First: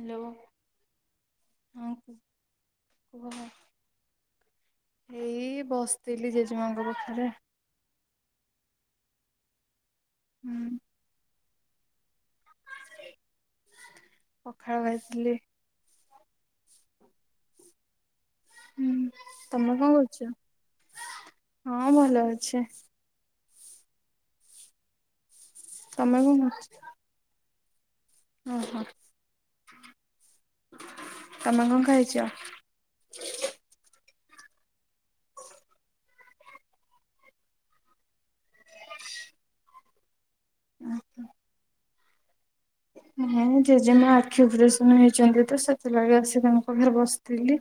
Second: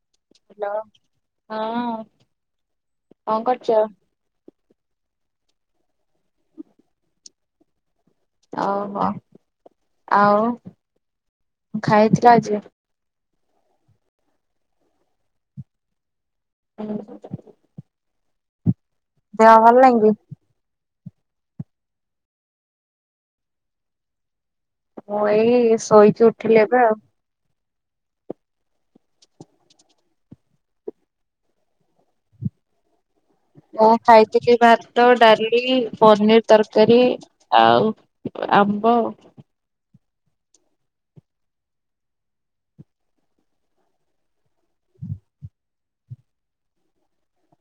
Hello. Hello ହଁ କୁହ ହଁ କଣ କରୁଚ? ଏଇ ବସିଥିଲି ଜେଜେମାଙ୍କ ପାଖରେ। ଓହୋ ଆଉ ହୁଁ ଖାଇଥିଲ ଆଜି? ପଖାଳ ଖାଇଥିଲି। [inaudible] ହୁଁ ଦେହ ତମେ ଭଲ କଣ ନାହିଁ କି? କରୁଛ ହଁ ଭଲ ଅଛି। ମୁଁ ଏଇ ତମେ ଶୋଇଛି କଣ ଉଠିଲି କରୁଛ? ଏବେ ଆଉ ଓହୋ। ତମେ କଣ ଖାଇଛ? ମୁଁ ଖାଇଥିଲି ଭାତ ଡାଲି ପନିର ତରକାରୀ। ଆଉ ଆମ୍ବ। ଆଚଛା ହଁ ଜେଜେମା ଆଖି ଅପରେସନ ହେଇଛନ୍ତି ତ ସେଥିଲାଗ ଆସି ତାଙ୍କ ପାଖରେ ବସିଥିଲି।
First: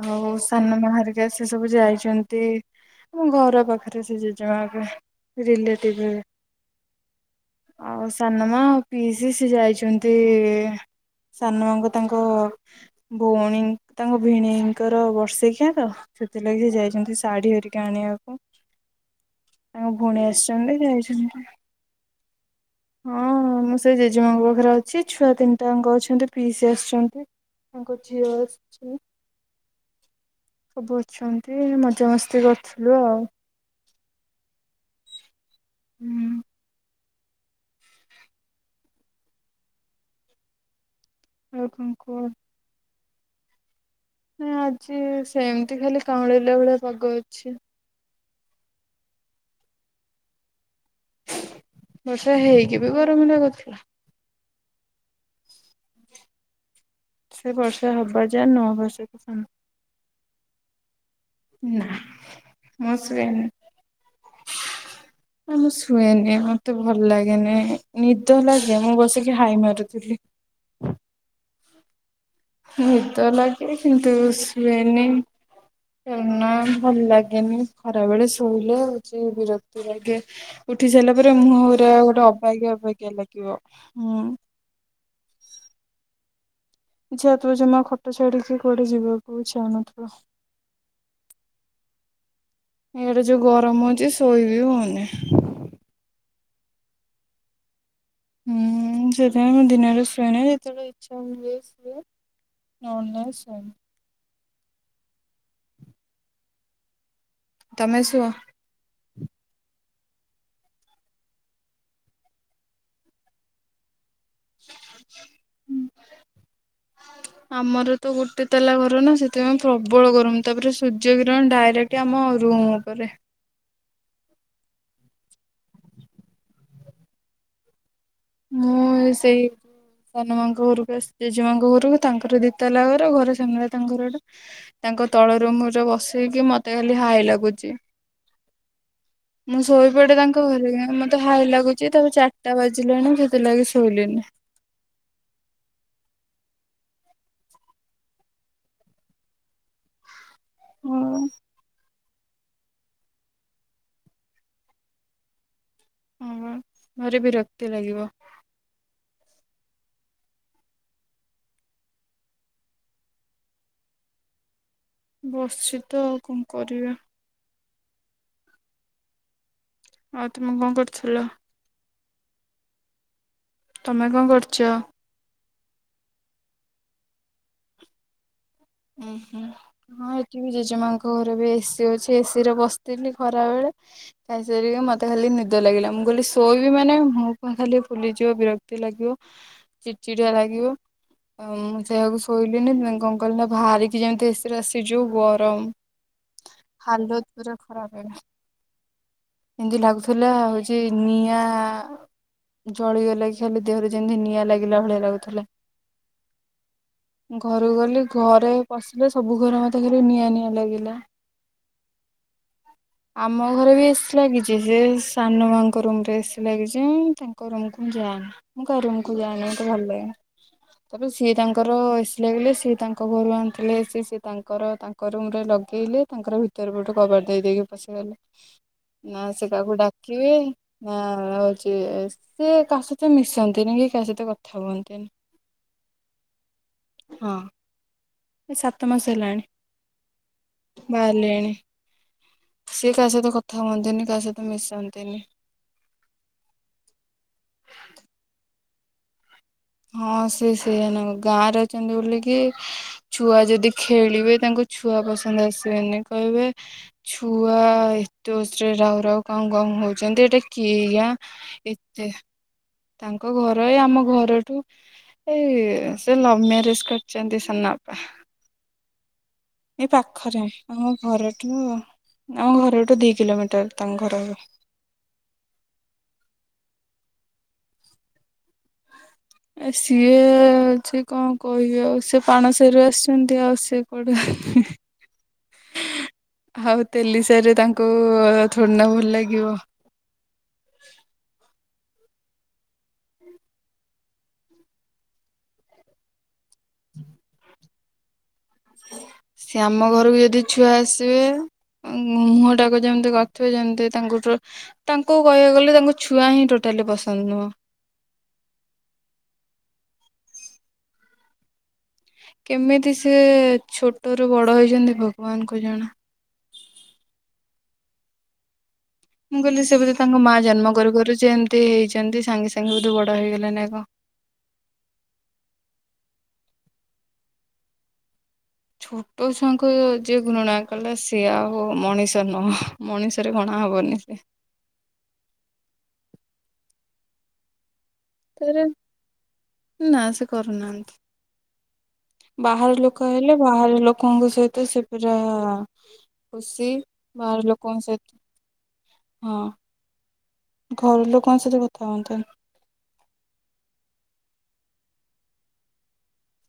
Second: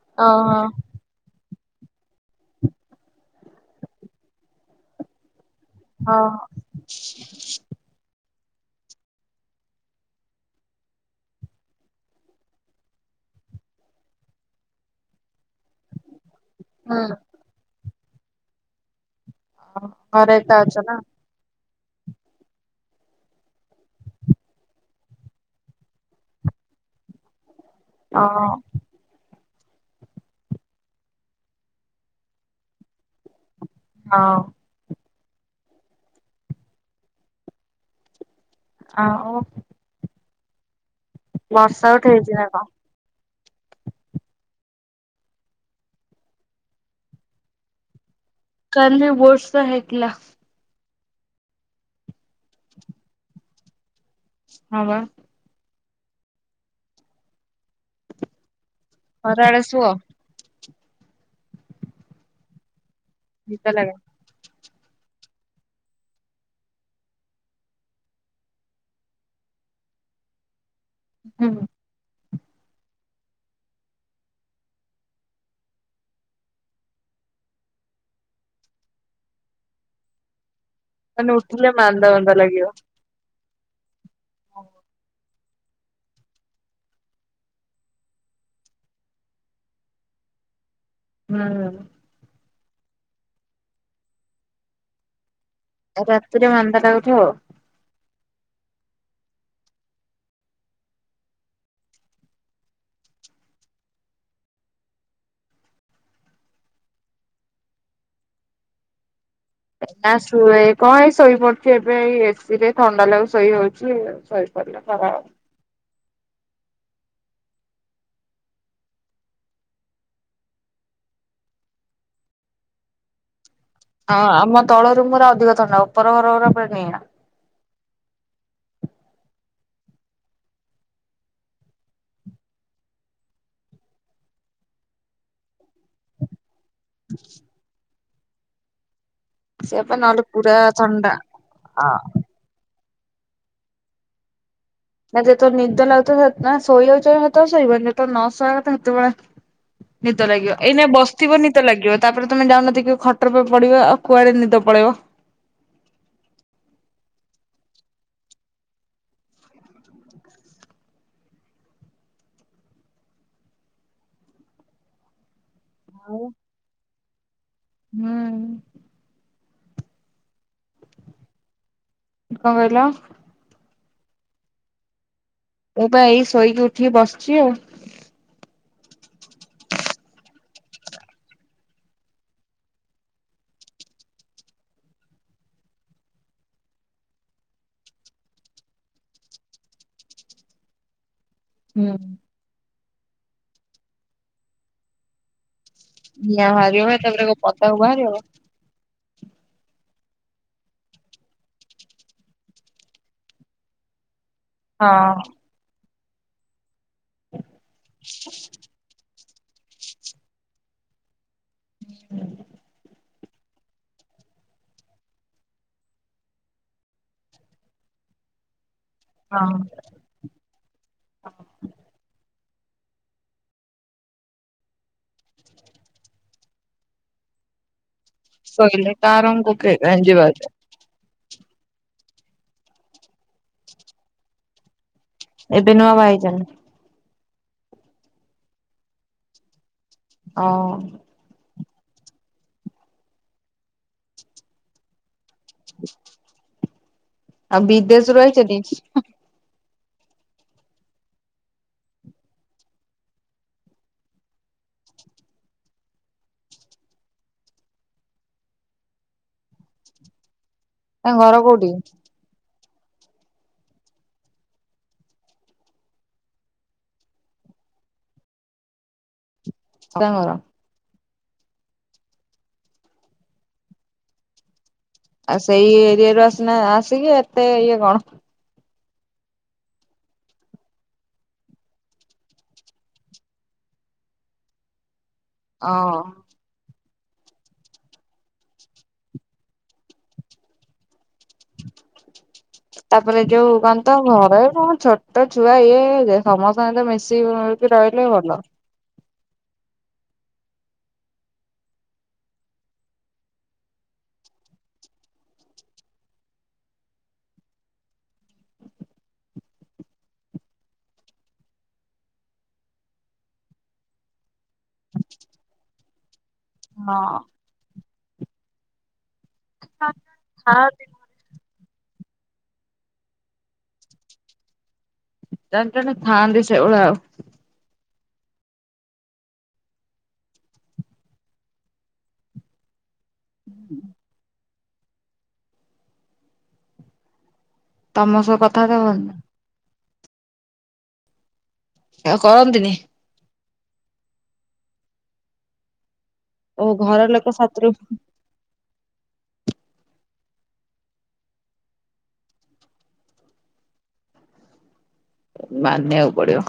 ଆଉ ଓହୋ ସାନ ବାହାରେ ସେ ସବୁ ଯାଇଛନ୍ତି ଆ ଘର ପାଖରେ ସେ ଜେଜେମା ହେବେ ରିଲେଟି ଭ ହଉ ଆଉ ସାନମା ପିଇସି ସିଏ ଯାଇଛନ୍ତି ସାନ ମାଙ୍କୁ ତାଙ୍କ ଭଉଣୀ ତାଙ୍କ ଭିଣେଇଙ୍କର ବର୍ଷେକିଆ ତ ସେଥିଲାଗି ସେ ହୁଁ ଯାଇଛନ୍ତି ଶାଢୀ ହେରିକା ଆଣିବାକୁ। ତାଙ୍କ ଭଉଣୀ ଘରେ ଏକା ଅଛ ଆସିଛନ୍ତି ନା? ଯାଇଛନ୍ତି ହଁ। ସେ ଜେଜେମାଙ୍କ ପାଖରେ ଅଛି ଛୁଆ ତିନିଟା ଙ୍କ ଅଛନ୍ତି ପିଇସି ଆସିଛନ୍ତି। ତାଙ୍କ ଝିଅ ଓ ଆସିଛି। ସବୁ ଅଛନ୍ତି ମଜାମସ୍ତି କରୁଥିଲୁ ଆଉ ହଁ। ହୁଁ। ଆଉ ଆଉ କଣ ବର୍ଷା କୁହ? ଉଠେଇଛି ନା କଣ? ନାଁ ଆଜି ସେମିତି ଖାଲି କାଉଁଳେଇା ଭଳିଆ ପାଗ ଅଛି। କାଲି ଵର୍ଷା ହୋଇଥିଲା। ବର୍ଷା ହେଇକି ବି ଗରମ ଲାଗୁଥିଲା। ହ ବା। ସେ ଵର୍ଷା ହବା ଯା ନ ହେବା ବର୍ଷ। ଖରାବେଳେ ସୁଅ। ନା ମୁଁ ଶୁଏନି। ନିଦ ଲାଗେ। ହଁ ଆ ମୁଁ ଶୁଏନି ମତେ ଭଲ ଲାଗେନି ନିଦ ଲାଗେ ମୁଁ ବସିକି ହାଇ ମାରୁଥିବି। [unintelligible] ନିଦ ଲାଗେ କିନ୍ତୁ ଶୁଏନି। କନା ଭଲ ଲାଗେନି ଖରା ବେଳେ ଶୋଇଲେ ହଉଛି ବିରକ୍ତି ଲାଗେ। ଉଠି ସାରିଲା ମାନେ ପରେ ମୁହଁ ଉଠିଲେ ପୁର ମାନ୍ଦା ଗୋଟେ ମାନ୍ଦା ଅବାକା ଅବାକ୍ଷା ଲାଗିବ ହୁଁ। ଓଉ। ଇଚ୍ଛା ଥିବ ଜମା ଖଟ ଛାଡିକି କୁଆଡେ ଯିବାକୁ ଇଛାହଉ ନଥିବ? ହୁଁ। ଇଆଡେ ଯୋଉ ଗରମ ହଉଛି ଶୋଇବି ହଉନି। ରାତିରେ ଥଣ୍ଡା ଲାଗୁଥିବ। ହୁଁ ସେଥିପାଇଁ ମଁ ଦିନରେ ଶୁଏନି ଯେତେବେଳେ ଇଛା ହୁଏ। ନଲେ ନାଇଁ ସୁଏନି। ତମେ ଶୁ ନା ଶୁଏ କଣ ଏଇ ଶୋଇପଡୁଚି ଏବେ ଏଇ ଏସି ରେ ଥଣ୍ଡା ଲାଗକୁ ଶୋଇ ହଉଚି ଶ [unintelligible] ହୁଁ। ଆମର ତ ଗୋଟେ ତାଲା ଘର ନା ସେଥିପାଇଁ ପ୍ରବଳ ଗରମ ତାପରେ ସୂର୍ଯ୍ୟ କିିରଣ ଡାଇରେକ୍ଟ ଏ ଆମ ରୁମ ଉପରେ। ହଁ ଆମ ତଳରୁ ପୁରା ଅଧିକ ଥଣ୍ଡା ଉପର ଘରରେ ପୁରା ନିଆଁ। ମୁଁ ସେଇ ସାନ ମାଙ୍କ ଘରକୁ ଆସି ଜେଜେମାଆଙ୍କ ଘରକୁ ତାଙ୍କର ଦିତଲା ଘର ଘର ସାମ୍ନା ରେ ତାଙ୍କର ଗୋଟେ ତାଙ୍କ ତଳ ରୁମ୍ ଯୋଉ ବସେଇକି ମତେ ଖାଲି ହାଇ ଲାଗୁଚି। ମୁଁ ସେ ପା ଶୋଇପଡେ ନହେଲେ ତାଙ୍କ ପୁରା ଘରେ ଥଣ୍ଡା। ମତେ ହାଇ ଲାଗୁଚଚି ହଁ ତାକୁ ଚା ଚାଟା ବାଜିଲେଣି ସେଥିଲାଗି ଶୋଇଲିନି। ନା ଯେତଳେ ନିଦ ଲାଗୁଥିବ ଯଦି ତମେ ଶୋଇବାକୁ ଚାହିଁବ ତମେ ଶୋଇବନି ଯେତେଳେ ନ ଶୋଇବା କଥା ସେତେବେଳେ ନିଦ ଲାଗିବ ଏଇନା ହଁ ବସିଥିବ ନିଦ ଲାଗିବ ତାପରେ ତମେ ଯାଉନ ଦେଖିବ କି ଖଟ ଉପରେ ପଡିବ ଆଉ କୁଆଡେ ନିଦ ପଳେଇବ। ହୁଁ ଘରେ ବିରକ୍ତି ଲାଗିବ। ହଁ ବସଚି ତ ଆଉ କଣ କରିବା। ହୁଁ। ହଉ ତମେ କଣ କରୁଥିଲ? କଣ କହିଲ? ତମେ କଣ କରଚ? ମୁଁ ବା ଏଇ ଶୋଇକି ଉଠିକି ବସିଚି ଆଉ। ଉଁ ହୁଁ। ହଁ ଏଠି ବି ଜେଜେମାଙ୍କ ଘରେ ବି ଏସିି ଅଛି ଏସିି ରେ ବସିଥିଲି ଖରା ବେଳେ। ଖାଇସାରିକି ମତେ ଖାଲି ନିଦ ଲାଗିଲା ମୁଁ କହିଲି ଶୋଇବି ମାନେ ମୁହଁ ଫୁହଁ ଖାଲି ଫୁଲିଯିବ ବିରକ ତି ଲାଗିବ ଚିଡି ଚିଡିଆ ଲାଗିବ। ଆଉ ମୁଁ ହୁଁ। ସେକୁ ଶୋଇଲିିନି ଇଁ କଣ କଲିନା ବାହାରିକି ଯେମିତି ଏସିରୁ ଆସିଚୁ ଗରମ ନିଆଁ ବାହାରିବ ହାଲତ ତାପରେ କଣ ପୁରା ପଦାକୁ ଖରାପ ହେଲା ବାହାରିବ। ଏମିତି ଲାଗୁଥିଲା ହଉଚି ନିଆଁ ଜଳିଗଲା କି ଖାଲି ଦେହରେ ଯେମିତି ନିଆଁ ଲାଗି ହଁ ଭଳିଆ ଲାଗୁଥିଲା ଘରୁକୁ ଗଲେ ଘରେ ପସିଲେ ସବୁ ଘର ମତେ ଖାଲି ନିଆଁ ନିଆଁ ଲାଗିଲା। ହୁଁ। ଆମ ଘରେ ବି ଏସି ଲାଗିଚି ସେ ସାନ ମାଙ୍କ ରୁମ୍ ରେ ଏସି ଲାଗିଚି ତାଙ୍କ ରୁମକୁ ମୁଁ ଯାଆନି। ମୁଁ ତା ରୁମ୍ କୁ ଯାଏନି ହଁ ମତେ ଭଲ ଲାଗେନି। ତାପରେ ସିଏ ତାଙ୍କର ଏସି ଲଗେଇଲେ ସିଏ ତାଙ୍କ ଘରୁ ଆଣିଥିଲେ ଏସି ସିଏ ତାଙ୍କର ତା ତାଙ୍କ ରୁମ୍ ରେ ଲଗେଇଲେ ତାଙ୍କର ଭିତରେ ପୋଟୁ କବାଟ ଦେଇ ଦେଇକି ପଶିଗଲେ। କହିଲେ ନା ସେ ତାରଙ୍କୁ କାହାକୁ କେଜାଣି ଡାକିବେ ଯିବାଆସିବା। ନା ରଉଚି ସେ କାହା ସହିତ ମିଶନ୍ତିନି କି କାହା ସହିତ କଥା ହୁଅନ୍ତିନି। ଏବେ ନୂଆ ବାହ ହେଇଚନ୍ତି? ହଁ। ଏ ସାତମାସ ହେଲାଣି। ଅ ଓ। ଲେଣି ସିଏ କାହା ସହିତ କଥା ହୁଅନ୍ତିନି କାହା ସହିତ ମିଶନ୍ତିନି। ହ [unintelligible] ଆଉ ବିଦେଶରୁ ଆଇଚତି। ହଁ ସେ ସେଇଆନୁ ଗାଁ ରହିଚନ୍ତି ବୋଲିକି ଛୁଆ ଯଦି ଖେଳିବେ ତାଙ୍କୁ ଛୁଆ ପସନ୍ଦ ଆସିବେନି କହିବେ ଛୁଆ ଏତେ ଓସରେ ରାଉ ରାଉ କାଉଁ କାଉଁ ହୋଉଚନ୍ତି ଏଟା କି ଗାଁ ତାଙ୍କ ଘର କୋଉଠି ଏତେ ତାଙ୍କ ଘର ଏ ଆମ ଘର ଠୁ ଏ ସେ ଲଭ ମ୍ୟାରେଜ କରିଚନ୍ତି ସନା ଅପା। ଏ ତାଙ୍କ ଘର? ପାଖରେ ଆମ ଘରଠୁ ଆମ ଘରଠୁ ଦି କିଲୋମିଟର ତାଙ୍କ ଘର। ଆଉ ସେଇ ଏରିଆରୁୁ ଆସିନା ଆସିକି ଏତେ ଇଏ କଣ? ଏ ସିଏ ଅଛି କଣ କହିବି ଆଉ ସେ ପାଣ ସାଇରୁ ଆସିଛନ୍ତି ଆଉ ସେ କୁଆଡୁ ଅ ଆଉ ତେଲି ସାଇରେ ତାଙ୍କୁ ଥୋଡି ନା ଭଲ ଲାଗିବ? [unintelligible] ତାପରେ ଯୋଉ କନ୍ ତ ଘରେ କଁ ଛୋଟ ଛୁଆ ଇଏ ଯେ ସମସ୍ତଙ୍କ ଅଇତ ମିଶିବୁ ବି ରହିଲେ ଭଲା। ସିଏ ଆମ ଘରୁକୁ ଯଦି ଛୁଆ ଆସିବେ ଉଁ ମୁହଁଟାକୁ ଯେମତି କରିଥିବେ ଯେମତି ତାଙ୍କୁଠୁ ତାଙ୍କୁ କହିବାକୁ ଗଲେ ତାଙ୍କ ଛୁଆ ହିଁ ଟୋଟାଲି ପସନ୍ଦ ନୁହଁ। କେମିତି ସେ ଛୋଟରୁ ବଡ ହେଇଚନ୍ତି ଭଗବାନଙ୍କୁ ଜଣା। ହଁ। ମୁଁ କହିଲି ସେ ବୋଧେ ତାଙ୍କ ମା ଜନ୍ମ ଥାଆନ୍ତି କରୁ କରୁ ସେ ଏମତି ହେଇଛନ୍ତି ସାଙ୍ଗେ ସାଙ୍ଗେ ବୋଧେ ବଡ ହେଇଗଲେ ନା କ। ଜଣେ ଜଣେ ଥାଆନ୍ତି ସେଇ ଭଳିଆ ଓ। ଛୋଟ ଛଆଙ୍କୁ ଯିଏ ଘୃଣା କଲା ସେ ଆଉ ମଣିଷ ନୁହଁ। ମଣିଷରେ ଗଣା ହବନି ସେ। ତମ ସହ କଥାଆତା ଅରନି? ନାଁ ସେ କରୁନାହାନ୍ତି ଆଉ କରନ୍ତିନି ବାହାର ଲୋ କ ହେଲେ ବାହାର ଲୋକଙ୍କ ସହିତ ସେ ପୁରା ଓ ଖୁସି ଘର ଲୋକ ବାହାର ସାଥିରୁ ଲୋକଙ୍କ ସହିତ ହଁ। ଘର ଲୋକଙ୍କ ସହିତ କଥା ହୁଅନ୍ତି। ମାନିଆଉ ପଡ଼ିଅ।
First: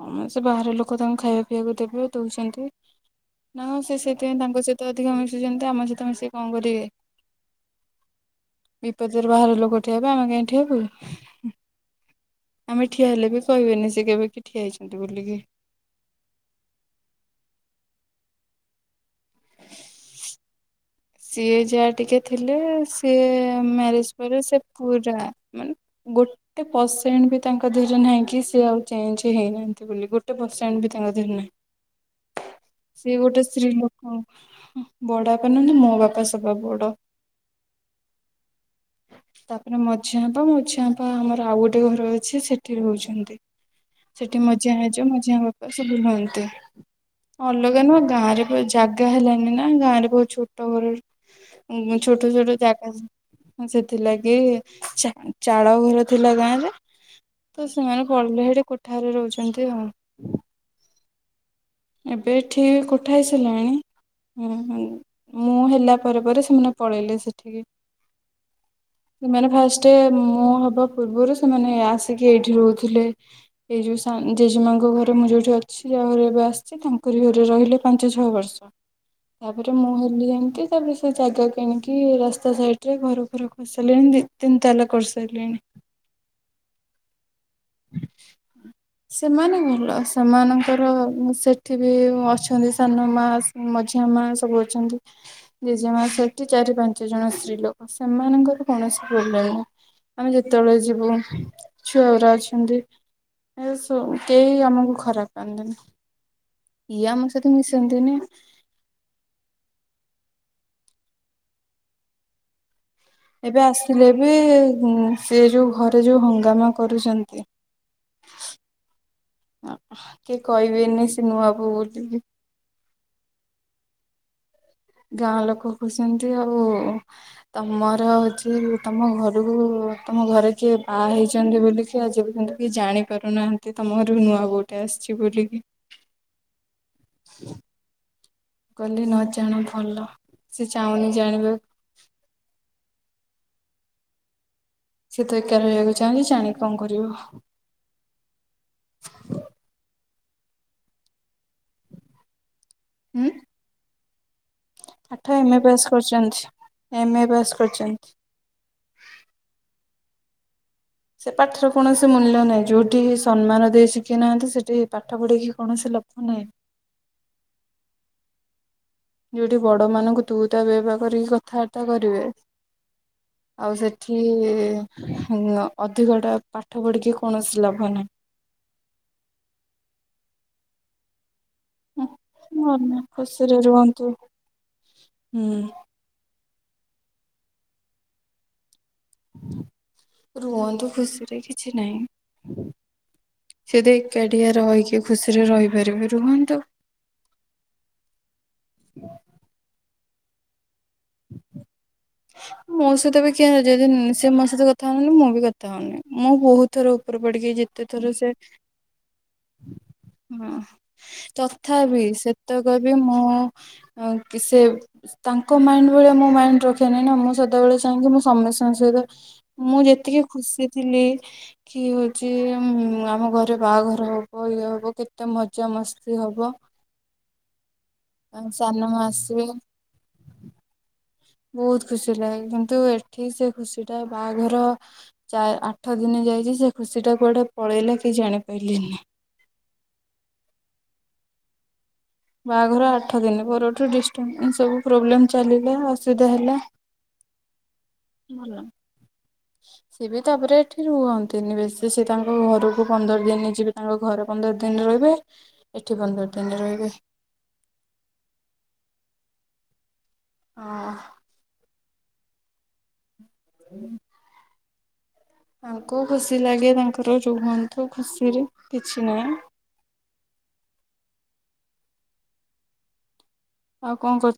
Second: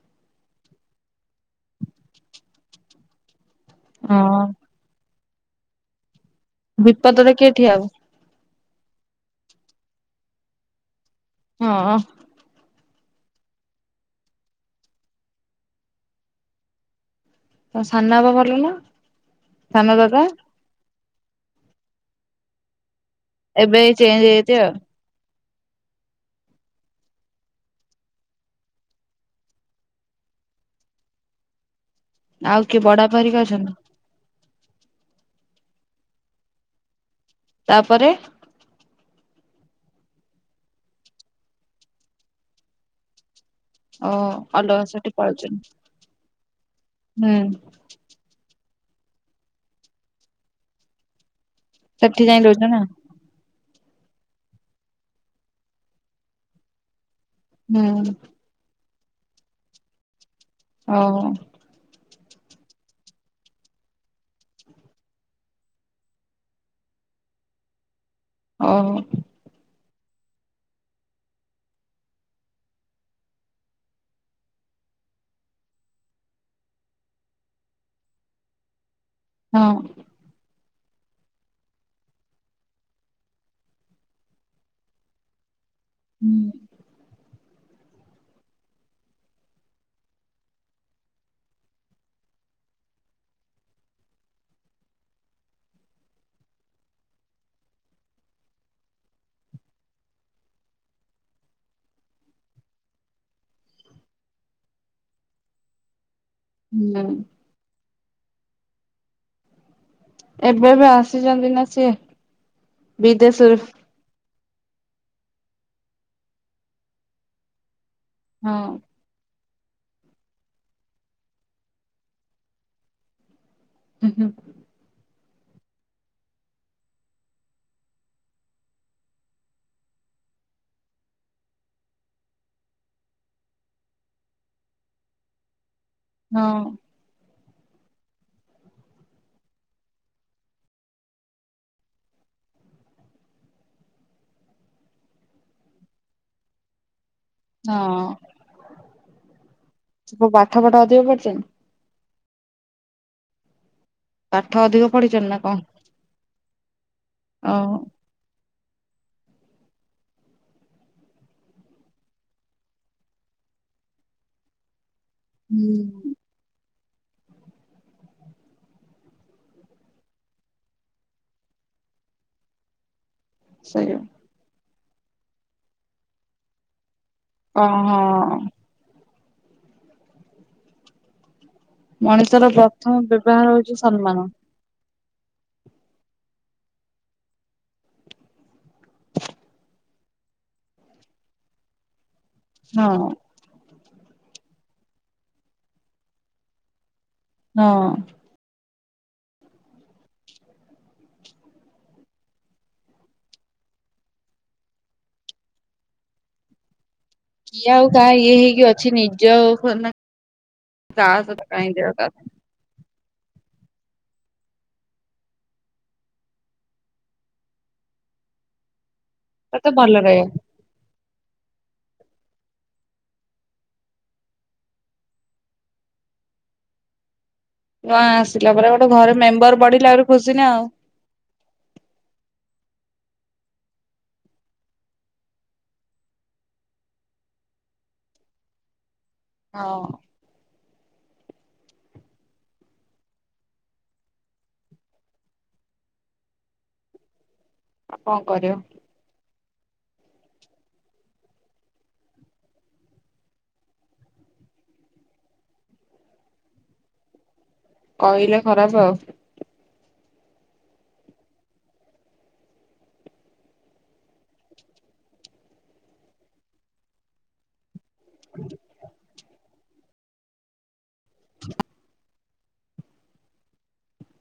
ହଁ ମ ସେ ବାହାର ଲୋକ ତାଙ୍କୁ ଖାଇବା ପିଇବାକୁ ଦେବେ ଦୋଉଛନ୍ତି ନାଁ ସେ ସେଇଥିପାଇଁ ହଁ ତାଙ୍କୁ ସେ ତ ଅଧିକ ମିଶୁତନ୍ତି ଆମ ସହିତ ମିଶି କଁ କରିଏ? ବିପଦରେ କିଏ ଠିଆ ହବ ବିପଦରେ ବାହାରେ ଲୋକ ଠିଆ ହେବେ ଆମେ କାଇଁ ଠିଆ ହବୁ। ହଁ। ଆମେ ଠିଆ ହେଲେ ବି କହିବେନି ସେ କେବେ କିି ଠିଆ ହେଇଛନ୍ତି ବୋଲିକି। ତମ ସାନ ଆବା ଭଲ ନୁହଁ ସାନ ଦାଦା? ସିଏ ଯାହା ଟିକେ ଥିଲେ ସିଏ ଏବେ ମ୍ୟାରେଜ ଚେଞ୍ଜ ପରେ ହେଇଯାଇଛି ସେ ଆଉ। ପୁରା ମାନେ ଗୋ ଟେ ପରସେଣ୍ଟ ବି ତାଙ୍କ ଦେହରେ ନାହିଁ କି ସିଏ ଆଉ ଚେଞ୍ଚ ହେଇନାହାନ୍ତି ବୋଲି ଗୋଟେ ପରସେଣ୍ଟ ବି ତାଙ୍କ ଦେହରେ ନାହିଁ। ଆଉ କିଏ ବଡ ସିଏ ବାପା ହେରିକା ଗୋଟେ ସ୍ତ୍ରୀ ଅଛନ୍ତି ଲୋକ ବୂଡ ବାପା ନୁହନ୍ତି ମ ବାପା ସବା ବଡ଼। ତାପରେ? ତାପରେ ମଝିଆଁ ଆପା, ମଝିଆଁ ଆପା ଆମର ଆଉ ଗୋଟେ ଘର ଅଛି ସେଠି ରହୁଛନ୍ତି। ଓ ସେଠି ମଝିଆ ଅଲଗା ଜେଜ, ସେଠି ମଝିଆ ପଳେଇଛନ୍ତି ବାପା ସବୁ ରୁହନ୍ତି। ହୁଁ। ଅଲଗା ନୁହଁ ଗାଁରେ। ଜାଗା ହେଲାନି ନା, ଗାଁରେ ବହୁତ ଛୋଟ ଘର, ସେଠି ଛୋଟ ଯାଇ ରହୁଛ ଛୋଟ ନା ଜାଗା। ହଁ ସେଥିଲାଗି ଚା-ଚାଳ ଘର ଥିଲା ଗାଁରେ। ତ ସେମାନେ ହୁଁ ପଳେଇଲେ, ସେଠି କୋଠାଘରେ ରହୁଛନ୍ତି ଆଉ। ଆଉ ଏବେ ଏଠି କୋଠା ହେଇ ସାରିଲାଣି। ଉଁ ହୁଁ, ମୁଁ ହେଲା ପରେ ପରେ ସେମାନେ ପଳେଇଲେ ସେଠିକି। ଓହୋ। ସେମାନେ ଫାଷ୍ଟେ, ମୁଁ ହବା ପୂର୍ବରୁ ସେମାନେ ଆସିକି ଏଇଠି ରହୁଥିଲେ। ଏଇ ଯୋଉ ସା-ଜେଜେମାଙ୍କ ଘରେ ମୁଁ ଯୋଉଠି ଅଛି ଆଉ ଘରେ ଏବେ ଆ ସେ ତାଙ୍କରି ଘରେ ରହିଲେ ପାଞ୍ଚ ଛଅ ବର୍ଷ। ତା ପରେ ହଁ। ମୁଁ ହେଲି ଯେମିତି ତା ପରେ ସେ ଜାଗା କିଣିକି ରାସ୍ତା ସାଇଡରେ ଘର ଫର କରି ସାରିଲେଣି ଦି ତିନି ତାଲା କରିସାରିଲେଣି। ହୁଁ। [inaudible] ସେମାନେ ଭଲ। ସେମାନଙ୍କର ସେଠି ବି ଅଛନ୍ତି ସାନ ମା। ମଝିଆ ମା ସବୁ ଅଛନ୍ତି। ଜେଜେମା ସେଠି, ଚାରି ପାଞ୍ଚ ଜଣ ସ୍ତ୍ରୀ ଲୋକ। ସେମାନଙ୍କର କୌଣସି ପ୍ରୋବ୍ଲେମ ନାହିଁ। ଆମେ ଯେତେବେଳେ ଯିବୁ ଛୁଆଗୁରା ଏମିତି। ଏ ସୋ କେହି ଆମକୁ ଖରାପ ପାଆନ୍ତିନି। ଇଏ ହୁଁ ଆମ ସହିତ ମିଶନ୍ତିନି। ଏବେ ଏବେ ଆସିଛନ୍ତି ନା ସିଏ। ବିଦେଶରୁ ଏବେ ଆସିଲେ ବି ସେ ଯୋଉ ଘରେ ଯୋଉ ହଙ୍ଗାମା କରୁଛନ୍ତି। ହଁ। କିଏ କହିବେନି ସେ ନୂଆବୋହୁ ବୋଲି କି? ହୁଁ ହୁଁ। ଗାଁ ଲୋକ କହୁଛନ୍ତି ଆଉ ତମର ହଉଛି ତମ ଘରକୁ, ତମ ଘରେ କିଏ ବାହା ହେଇଚନ୍ତି ବୋଲିକି କିଏ ଆଜି ପର୍ଯ୍ୟନ୍ତ କିଏ ଜାଣି ପାରୁନାହାନ୍ତି, ତମ ଘରୁକୁ ନୂଆ ବୋହୂଟେ ଆସିଛି ବୋଲିକି? ହଁ। କହିଲେ ନ ଜାଣ ଭଲ, ସେ ଚାହୁଁନି ଜାଣିବାକୁ। ସେଏ ତ ଏକା ରହିବାକୁ ଚାହୁଁଛି, ଜାଣିକି କଣ କରିବ? ହଁ, ସବୁ ପାଠ ପାଠ ଅଧିକ ପଢ଼ିଚନ୍ତି। ଉଁ। ପାଠ ଅଧି ପାଠ ଏମ ଏ ପାସ୍ କରୁଛନ୍ତି। ଏମ ଏ ପାସ ଓହୋ କରୁଚନ୍ତି। ସେ ପାଠର କୌଣସି ମୂଲ୍ୟ ନାହିଁ, ଯୋଉଠିି ସମ୍ମାନ ଦେଇ ଶିଖି ନାହାନ୍ତି, ସେଠି ପାଠ ପଢିକି କୌଣସି ଲା ହୁଁ। ନେ ଯୋଉଠି ବଡ ମାନଙ୍କୁ ତୁ ତା ବେ ବା କରିକି କଥାବାର୍ତ୍ତା କରିବେ। ଆଉ ସେଇଆ ସେଠି ଅଧିକ ଟା ପାଠ ପଢିକି କୌଣସି ଓ ଲାଭ ନାହିଁ। ହଁ ମଣିଷର ପ୍ରଥମ ଭଲ ବ୍ୟବହାର ଖୁସିରେ ହଉଛି ରୁହନ୍ତୁ। ସମ୍ମାନ ରୁହନ୍ତୁ, ଖୁସିରେ କିଛି ନାହିଁ। ହଁ। ସେ ତ ଏକାଟିଆ ରହିକି ଖୁସିରେ ରହିପାରିବେ ରୁହନ୍ତୁ। ହଁ ମୋ ସହିତ ବି କିଏ ଯଦି ସେ ମୋ ସହିତ କଥା ହଉନି ମୁଁ ବି କଥା ହଉନି ମୁଁ ବହୁତ ତର ଉପର ପଢଡିି କିଏ ଆଉ କାହା ଇଏ ହେଇକି ଅଛି ନିଜ ହଁ ସହିତ କାହିଁ ଦେହ ତଥାପି ତା ସେ ସେତକ ବି ମୁଁ କି ସେ ତାଙ୍କ ମାଇଣ୍ଡ୍ ଭଳିଆ ମୁ ମାଇଣ୍ଡ୍ ର ରଖିନି ନା ମୁଁ ସେତେବେଳେ ଯାଇଁକି ମୁଁ ସମସ୍ତଙ୍କ ସହିତ ସହିତ ମୁଁ ଭଲ ଯେତିକି ରହିବ। ଖୁସି ଥିଲି କି ହେଉଛି ଆମ ଘରେ ବାହାଘର ହେବ ଇଏ ହେବ କେତେ ମଜାମସ୍ତି ହେବ। ଜଣେ ଆସିଲା ପରେ ସାନ ଗୋଟେ ମା ଘରେ ଆସିବେ ମେମ୍ବର୍ ବଢିଲା ଆହୁରି ଖୁସି ନା ଆଉ ବହୁତ ଖୁସି ଲାଗେ କିନ୍ତୁ ଏଠି ସେ ଖୁସି ଟା ବାହାଘର ତା ଆଠ ଦିନ ଯାଇଛି ସେ ଖୁସି ଟା କୁଆଡେ ପଳେଇଲା କିଏ ଜାଣିପାରିଲେନି। ହଁ ବାହାଘର ଆଠ ଦିନ ପରଠୁ ଡିଷ୍ଟର୍ବାନ୍ସ୍ ସବୁ ପ୍ରୋବ୍ଲେମ୍ ଚାଲିଲା ଅସୁବିଧା ହେଲା। ଆଉ କଣ ଭଲ କରିବ ସିଏ ବି ତାପରେ ଏଠି ରୁହନ୍ତିନି ବେଶୀ ସିଏ ତାଙ୍କ ଘରକୁ ପନ୍ଦର ଦିନ ଯିବେ। ତାଙ୍କ ଘରେ ପନ୍ଦର ଦିନ ରହିବେ ଏଠି ପନ୍ଦର ଦିନ ରହିବେ। କହିଲେ ଖରାପ ଆଉ। ହଁ ହୁଁ ତାଙ୍କୁ ଖୁସି ଲାଗେ ତାଙ୍କର ରୁଅନ୍ତୁ ଖୁସିରେ କିଛି ନାହିଁ। ଆଉ କଣ କରୁଛ